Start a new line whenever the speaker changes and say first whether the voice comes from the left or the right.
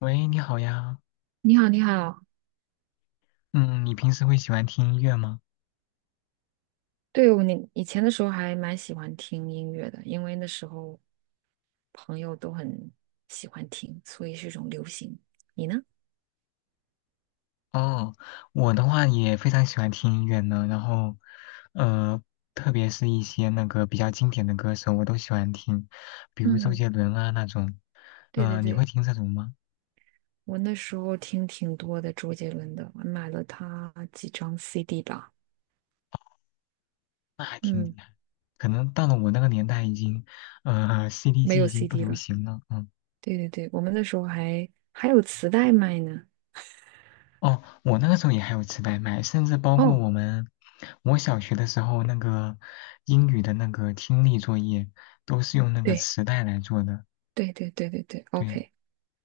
left: 喂，你好呀。
right: 你好，你好。
left: 嗯，你平时会喜欢听音乐吗？
right: 我以前的时候还蛮喜欢听音乐的，因为那时候朋友都很喜欢听，所以是一种流行。你呢？
left: 哦，我的话也非常喜欢听音乐呢。然后，呃，特别是一些那个比较经典的歌手，我都喜欢听，比如周
right: 嗯，
left: 杰伦啊那种。
right: 对对
left: 你会
right: 对，
left: 听这种吗？
right: 我那时候听挺多的周杰伦的，我买了他几张 CD 吧。
left: 那还挺厉
right: 嗯，
left: 害。可能到了我那个年代，已经，CD
right: 没
left: 机
right: 有
left: 已经不
right: CD
left: 流
right: 了。
left: 行了。嗯。
right: 对对对，我们那时候还有磁带卖呢。
left: 哦，我那个时候也还有磁带卖，甚至包括
right: 哦，
left: 我们，我小学的时候那个英语的那个听力作业都是用那个
right: 对
left: 磁带来做的，
right: 对对对对对
left: 对。
right: ，OK，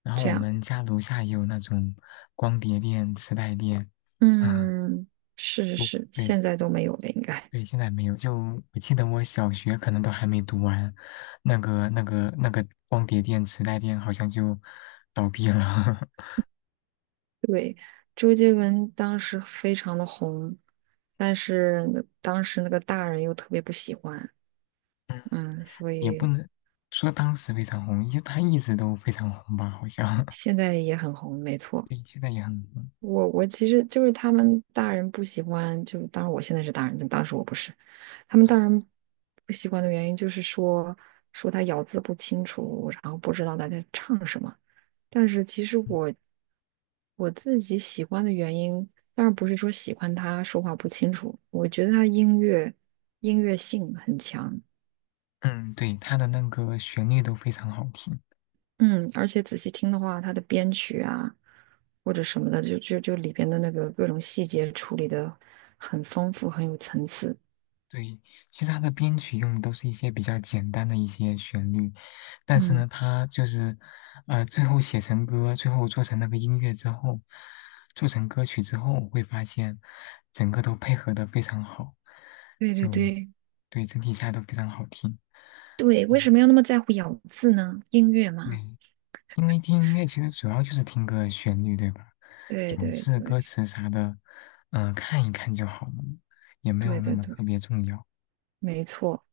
left: 然后
right: 这
left: 我
right: 样。
left: 们家楼下也有那种光碟店、磁带店，啊，
right: 嗯，是是
left: 不
right: 是，
left: 对
right: 现在都没有了，应该。
left: 对，现在没有。就我记得我小学可能都还没读完，那个光碟店、磁带店好像就倒闭了，
right: 对，周杰伦当时非常的红，但是当时那个大人又特别不喜欢，嗯，所
left: 也不
right: 以
left: 能说当时非常红，因为它一直都非常红吧，好像。
right: 现在也很红，没错。
left: 对，现在也很多
right: 我其实就是他们大人不喜欢，就当然我现在是大人，但当时我不是。他们大人不喜欢的原因就是说他咬字不清楚，然后不知道他在唱什么。但是其实
left: 嗯
right: 我自己喜欢的原因，当然不是说喜欢他说话不清楚，我觉得他音乐性很强。
left: 嗯，嗯对，它的那个旋律都非常好听。
right: 嗯，而且仔细听的话，他的编曲啊或者什么的，就里边的那个各种细节处理的很丰富，很有层次。
left: 对，其实它的编曲用的都是一些比较简单的一些旋律，但是呢，
right: 嗯，
left: 它就是最后写成歌，最后做成那个音乐之后，做成歌曲之后，会发现整个都配合的非常好，
right: 对对
left: 就
right: 对
left: 对，整体下来都非常好听。
right: 对，为
left: 嗯，
right: 什么要那么在乎咬字呢？音乐嘛，
left: 对，因为听音乐其实主要就是听个旋律，对吧？
right: 对
left: 咬
right: 对
left: 字、歌
right: 对
left: 词啥的，嗯、看一看就好了，也没有
right: 对
left: 那
right: 对
left: 么
right: 对，
left: 特别重要。
right: 没错。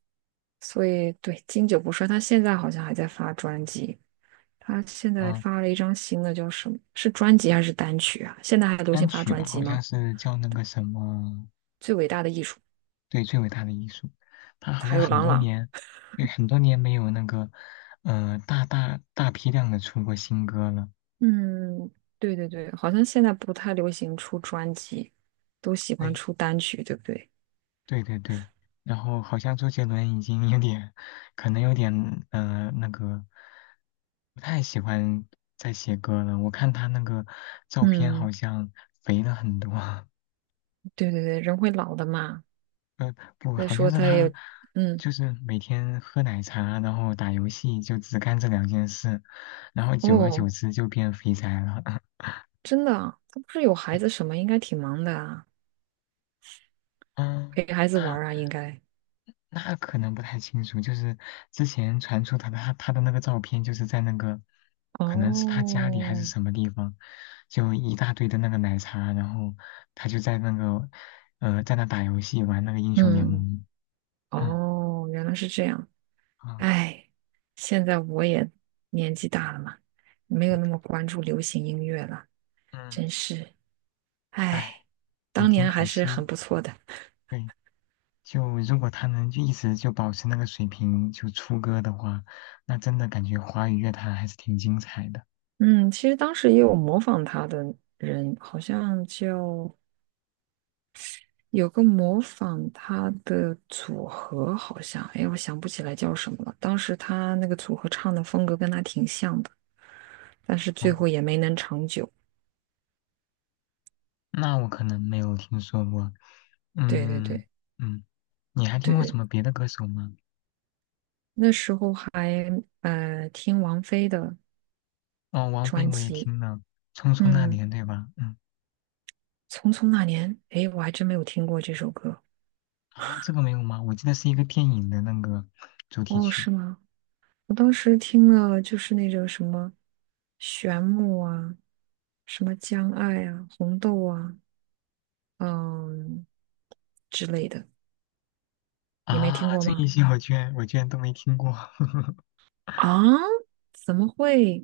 right: 所以对，经久不衰，他现在好像还在发专辑。他现在
left: 嗯、
right: 发了一张新的，叫什么？是专辑还是单曲啊？现在还流行
left: 单
right: 发
left: 曲
right: 专
left: 吧，
right: 辑
left: 好像
right: 吗？
left: 是叫那个什么，
right: 最伟大的艺术，
left: 对，最伟大的艺术，他好
right: 还
left: 像
right: 有
left: 很
right: 郎
left: 多
right: 朗。
left: 年，对，很多年没有那个，呃，大批量的出过新歌了。
right: 嗯，对对对，好像现在不太流行出专辑，都喜欢
left: 对。
right: 出单曲，对不对？
left: 对对对，然后好像周杰伦已经有点，可能有点那个，不太喜欢在写歌了。我看他那个照片好
right: 嗯，
left: 像肥了很多，
right: 对对对，人会老的嘛。
left: 呃不，
right: 再
left: 好像
right: 说
left: 是
right: 他
left: 他
right: 也，嗯，
left: 就是每天喝奶茶，然后打游戏，就只干这两件事，然后久而久
right: 哦，
left: 之就变肥宅了。
right: 真的啊？他不是有孩子什么，应该挺忙的啊，
left: 嗯，
right: 陪孩子玩
left: 那
right: 儿啊，应该。
left: 那可能不太清楚，就是之前传出他的他的那个照片，就是在那个，可能是他家里还是
right: 哦，
left: 什么地方，就一大堆的那个奶茶，然后他就在那个，在那打游戏玩那个英雄联
right: 嗯，
left: 盟，嗯
right: 哦，原来是这样。
left: 嗯
right: 哎，现在我也年纪大了嘛，没有
left: 嗯
right: 那么关注流行音乐了，
left: 嗯，
right: 真是，哎，
left: 哎，也
right: 当
left: 挺
right: 年
left: 可
right: 还是
left: 惜，
right: 很不错的。
left: 对，就如果他能就一直就保持那个水平就出歌的话，那真的感觉华语乐坛还是挺精彩的，
right: 嗯，其实当时也有模仿他的人，好像就有个模仿他的组合，好像，哎，我想不起来叫什么了。当时他那个组合唱的风格跟他挺像的，但是最
left: 哦，
right: 后也没能长久。
left: 那我可能没有听说过，
right: 对对
left: 嗯。
right: 对
left: 嗯，你还听
right: 对
left: 过什
right: 对，
left: 么别的歌手吗？
right: 那时候还听王菲的
left: 哦，王菲
right: 专
left: 我也
right: 辑。
left: 听了，《匆匆那
right: 嗯，
left: 年》对吧？嗯，
right: 《匆匆那年》，诶，我还真没有听过这首歌。
left: 啊，这个没有吗？我记得是一个电影的那个主题
right: 哦，
left: 曲
right: 是吗？我当时听了就是那种什么《旋木》啊，什么《将爱》啊，《红豆》啊，嗯之类的。你没听
left: 啊，
right: 过
left: 这一
right: 吗？
left: 些我居然都没听过，
right: 啊？怎么会？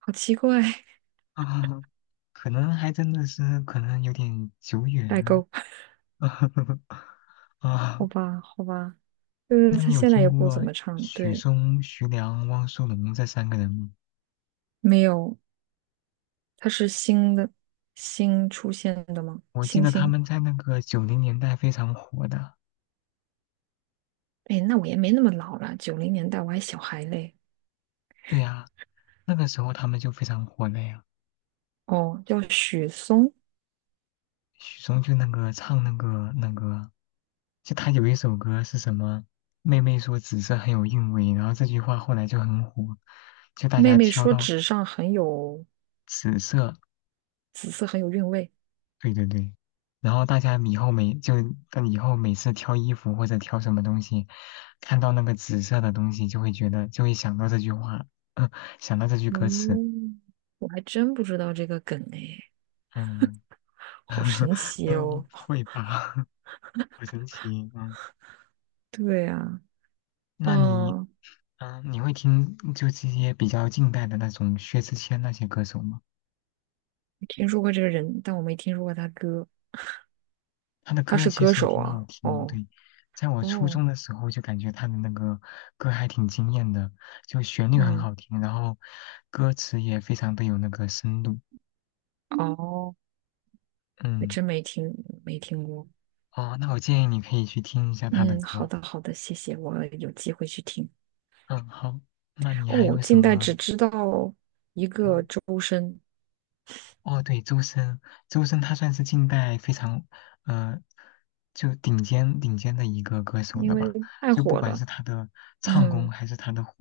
right: 好奇怪。
left: 啊，可能还真的是可能有点久
right: 代
left: 远
right: 沟。
left: 啊。
right: 好吧，好吧，就是
left: 那
right: 他
left: 你有
right: 现在
left: 听
right: 也不怎
left: 过
right: 么唱。
left: 许
right: 对，
left: 嵩、徐良、汪苏泷这三个人吗？
right: 没有，他是新的，新出现的吗？
left: 我记
right: 新
left: 得他
right: 星。
left: 们在那个90年代非常火的，
right: 哎，那我也没那么老了，90年代我还小孩嘞。
left: 对呀、那个时候他们就非常火了呀。
right: 哦，叫许嵩，
left: 许嵩就那个唱那个，就他有一首歌是什么？妹妹说紫色很有韵味，然后这句话后来就很火，就大
right: 妹
left: 家
right: 妹
left: 挑
right: 说
left: 到
right: 纸上很有
left: 紫色，
right: 紫色，很有韵味。
left: 对对对，然后大家以后每就以后每次挑衣服或者挑什么东西，看到那个紫色的东西就会想到这句话，嗯想到这句歌词，
right: 哦，我还真不知道这个梗哎，
left: 嗯
right: 好神 奇哦。
left: 嗯，会吧，好神奇，嗯。
right: 对呀。
left: 那你
right: 嗯，
left: 嗯，你会听就这些比较近代的那种薛之谦那些歌手吗？
right: 听说过这个人，但我没听说过他歌。
left: 他的
right: 他
left: 歌
right: 是
left: 其
right: 歌
left: 实也
right: 手
left: 挺好
right: 啊？
left: 听，
right: 哦
left: 对，在我初
right: 哦，
left: 中的时候就感觉他的那个歌还挺惊艳的，就旋律很
right: 嗯
left: 好听，然后歌词也非常的有那个深度。
right: 嗯哦，还
left: 嗯，
right: 真没听过。
left: 哦，那我建议你可以去听一下他的
right: 嗯，好
left: 歌。
right: 的好的，谢谢，我有机会去听。
left: 嗯，好，那你还
right: 哦，
left: 有什
right: 近代只
left: 么？
right: 知道一个
left: 嗯。
right: 周深，
left: 哦，对，周深，周深他算是近代非常，呃，就顶尖的一个歌手
right: 因
left: 了
right: 为
left: 吧？
right: 太
left: 就不
right: 火
left: 管
right: 了。
left: 是他的唱功
right: 嗯
left: 还是他的火，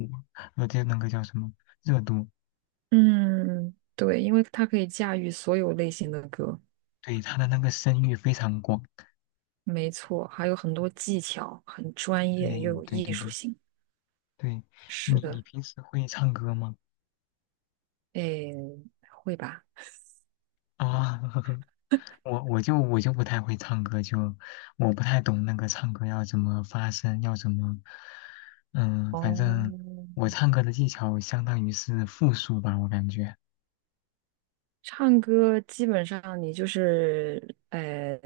left: 呃，就那个叫什么热度，
right: 嗯，对，因为它可以驾驭所有类型的歌，
left: 对，他的那个声誉非常广。
right: 没错，还有很多技巧，很专
left: 对
right: 业又有
left: 对
right: 艺
left: 对
right: 术
left: 对
right: 性。
left: 对，
right: 是
left: 你
right: 的，
left: 平时会唱歌吗？
right: 诶，会吧？
left: 啊，我就不太会唱歌，就我不太懂那个唱歌要怎么发声，要怎么，嗯，反正
right: 哦，
left: 我唱歌的技巧相当于是复数吧，我感觉，
right: 唱歌基本上你就是，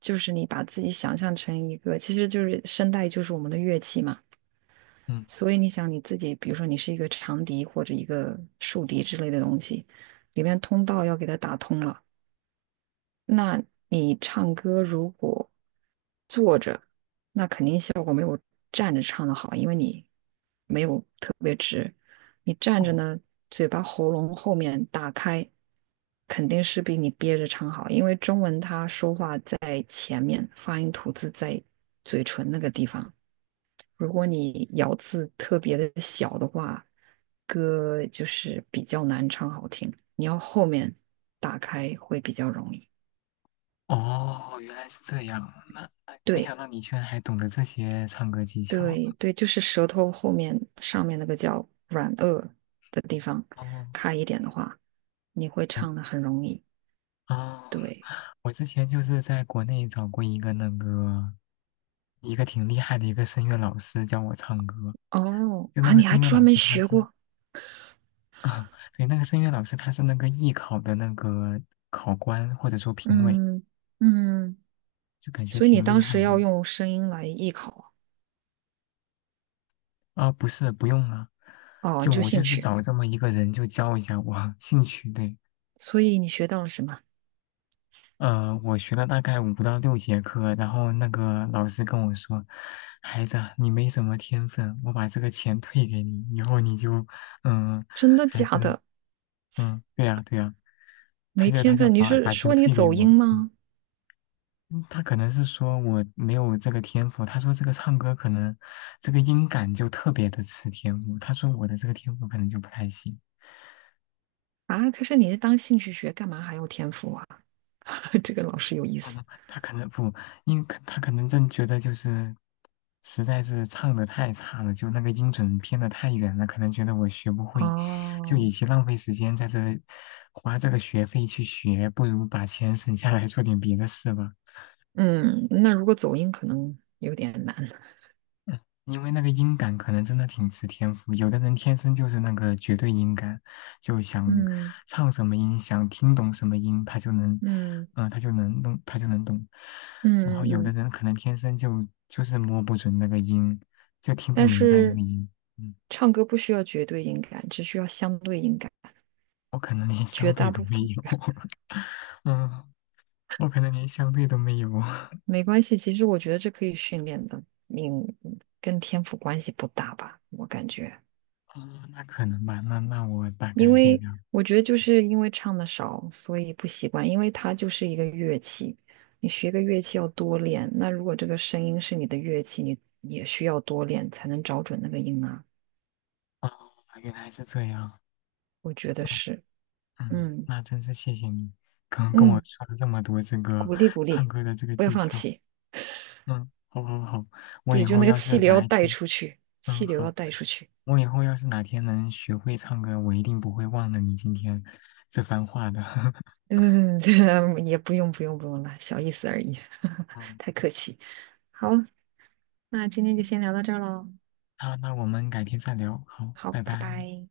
right: 就是你把自己想象成一个，其实就是声带就是我们的乐器嘛。
left: 嗯，
right: 所以你想你自己，比如说你是一个长笛或者一个竖笛之类的东西，里面通道要给它打通了。那你唱歌如果坐着站着唱的好，因为你没有特别直，你站着
left: 哦
right: 呢，嘴巴喉咙后面打开，肯定是比你憋着唱好，因为中文它说话在发音吐字在嘴唇那个地方，如果你咬字特别的小的话，歌就是比较难唱好听，你要后面打开会比较容易。
left: 哦，原来是这样，那没想
right: 对。
left: 到你居然还懂得这些唱歌技巧，
right: 对对，就是舌头后面上面那个叫软腭的地方
left: 哦，
right: 开一点的话，你会
left: 我
right: 唱的很容易。
left: 哦，
right: 对，
left: 我之前就是在国内找过一个那个一个挺厉害的一个声乐老师教我唱歌，
right: 哦，
left: 就那
right: 啊，
left: 个
right: 你还
left: 声乐
right: 专
left: 老
right: 门
left: 师他
right: 学
left: 是。
right: 过，
left: 啊，对，那个声乐老师他是那个艺考的那个考官或者说评委，
right: 嗯嗯，
left: 就感觉
right: 所以你
left: 挺厉
right: 当时
left: 害的。
right: 要用声音来艺考
left: 啊，不是，不用啊，
right: 啊，哦，你
left: 就
right: 就
left: 我
right: 兴
left: 就是
right: 趣，
left: 找这么一个人就教一下我 兴趣。对，
right: 所以你学到了什么？
left: 呃，我学了大概5到6节课，然后那个老师跟我说，孩子啊你没什么天分，我把这个钱退给你，以后你就，嗯，
right: 真的
left: 还
right: 假
left: 是，
right: 的？
left: 嗯，对呀，对呀，他
right: 没
left: 就他
right: 天
left: 就
right: 分？你
left: 把
right: 是
left: 把钱
right: 说你
left: 退给
right: 走音
left: 我，
right: 吗？
left: 嗯他可能是说我没有这个天赋，他说这个唱歌可能这个音感就特别的吃天赋，他说我的这个天赋可能就不太行，
right: 啊，可是你是当兴趣学，干嘛还要天赋啊？这个老师有意思。
left: 嗯他可能不，他可能真觉得就是实在是唱的太差了，就那个音准偏的太远了，可能觉得我学不会，就
right: 哦，
left: 与其浪费时间在这花这个学费去学，不如把钱省下来做点别的事吧。
right: 嗯，那如果走音可能有点难。
left: 因为那个音感可能真的挺吃天赋，有的人天生就是那个绝对音感，就想
right: 嗯
left: 唱什么音，想听懂什么音，他就能，
right: 嗯
left: 嗯、他就能懂。然后
right: 嗯嗯
left: 有的
right: 嗯，
left: 人可能天生就是摸不准那个音，就听不
right: 但
left: 明白那
right: 是
left: 个音。嗯，
right: 唱歌不需要绝对音感，只需要相对音感，
left: 我可能连
right: 绝
left: 相对
right: 大
left: 都
right: 部
left: 没
right: 分
left: 有，嗯，我可能连相对都没有。
right: 没关系。其实我觉得这可以训练的，你跟天赋关系不大吧？我感觉，
left: 哦，那可能吧，那我大
right: 因
left: 概尽
right: 为
left: 量。
right: 我觉得就是因为唱的少，所以不习惯，因为它就是一个乐器，你学个乐器要多练。那如果这个声音是你的乐器，你也需要多练才能找准那个音啊。
left: 哦，原来是这样。
right: 我觉得
left: 哦，
right: 是，
left: 嗯，
right: 嗯
left: 那真是谢谢你，刚跟我
right: 嗯，
left: 说了这么多这个
right: 鼓励鼓
left: 唱
right: 励，
left: 歌的这个
right: 不要
left: 技
right: 放
left: 巧。
right: 弃。
left: 嗯，好好好，我
right: 对，
left: 以
right: 就
left: 后
right: 那个
left: 要
right: 气
left: 是
right: 流要
left: 哪一
right: 带
left: 天，
right: 出去，
left: 嗯
right: 气流
left: 好，
right: 要带出去。
left: 我以后要是哪天能学会唱歌，我一定不会忘了你今天这番话的。
right: 嗯，这也不用了，小意思而已，
left: 嗯，
right: 太客气。好，那今天就先聊到这儿喽。
left: 那我们改天再聊，好，
right: 好，
left: 拜
right: 拜
left: 拜。
right: 拜。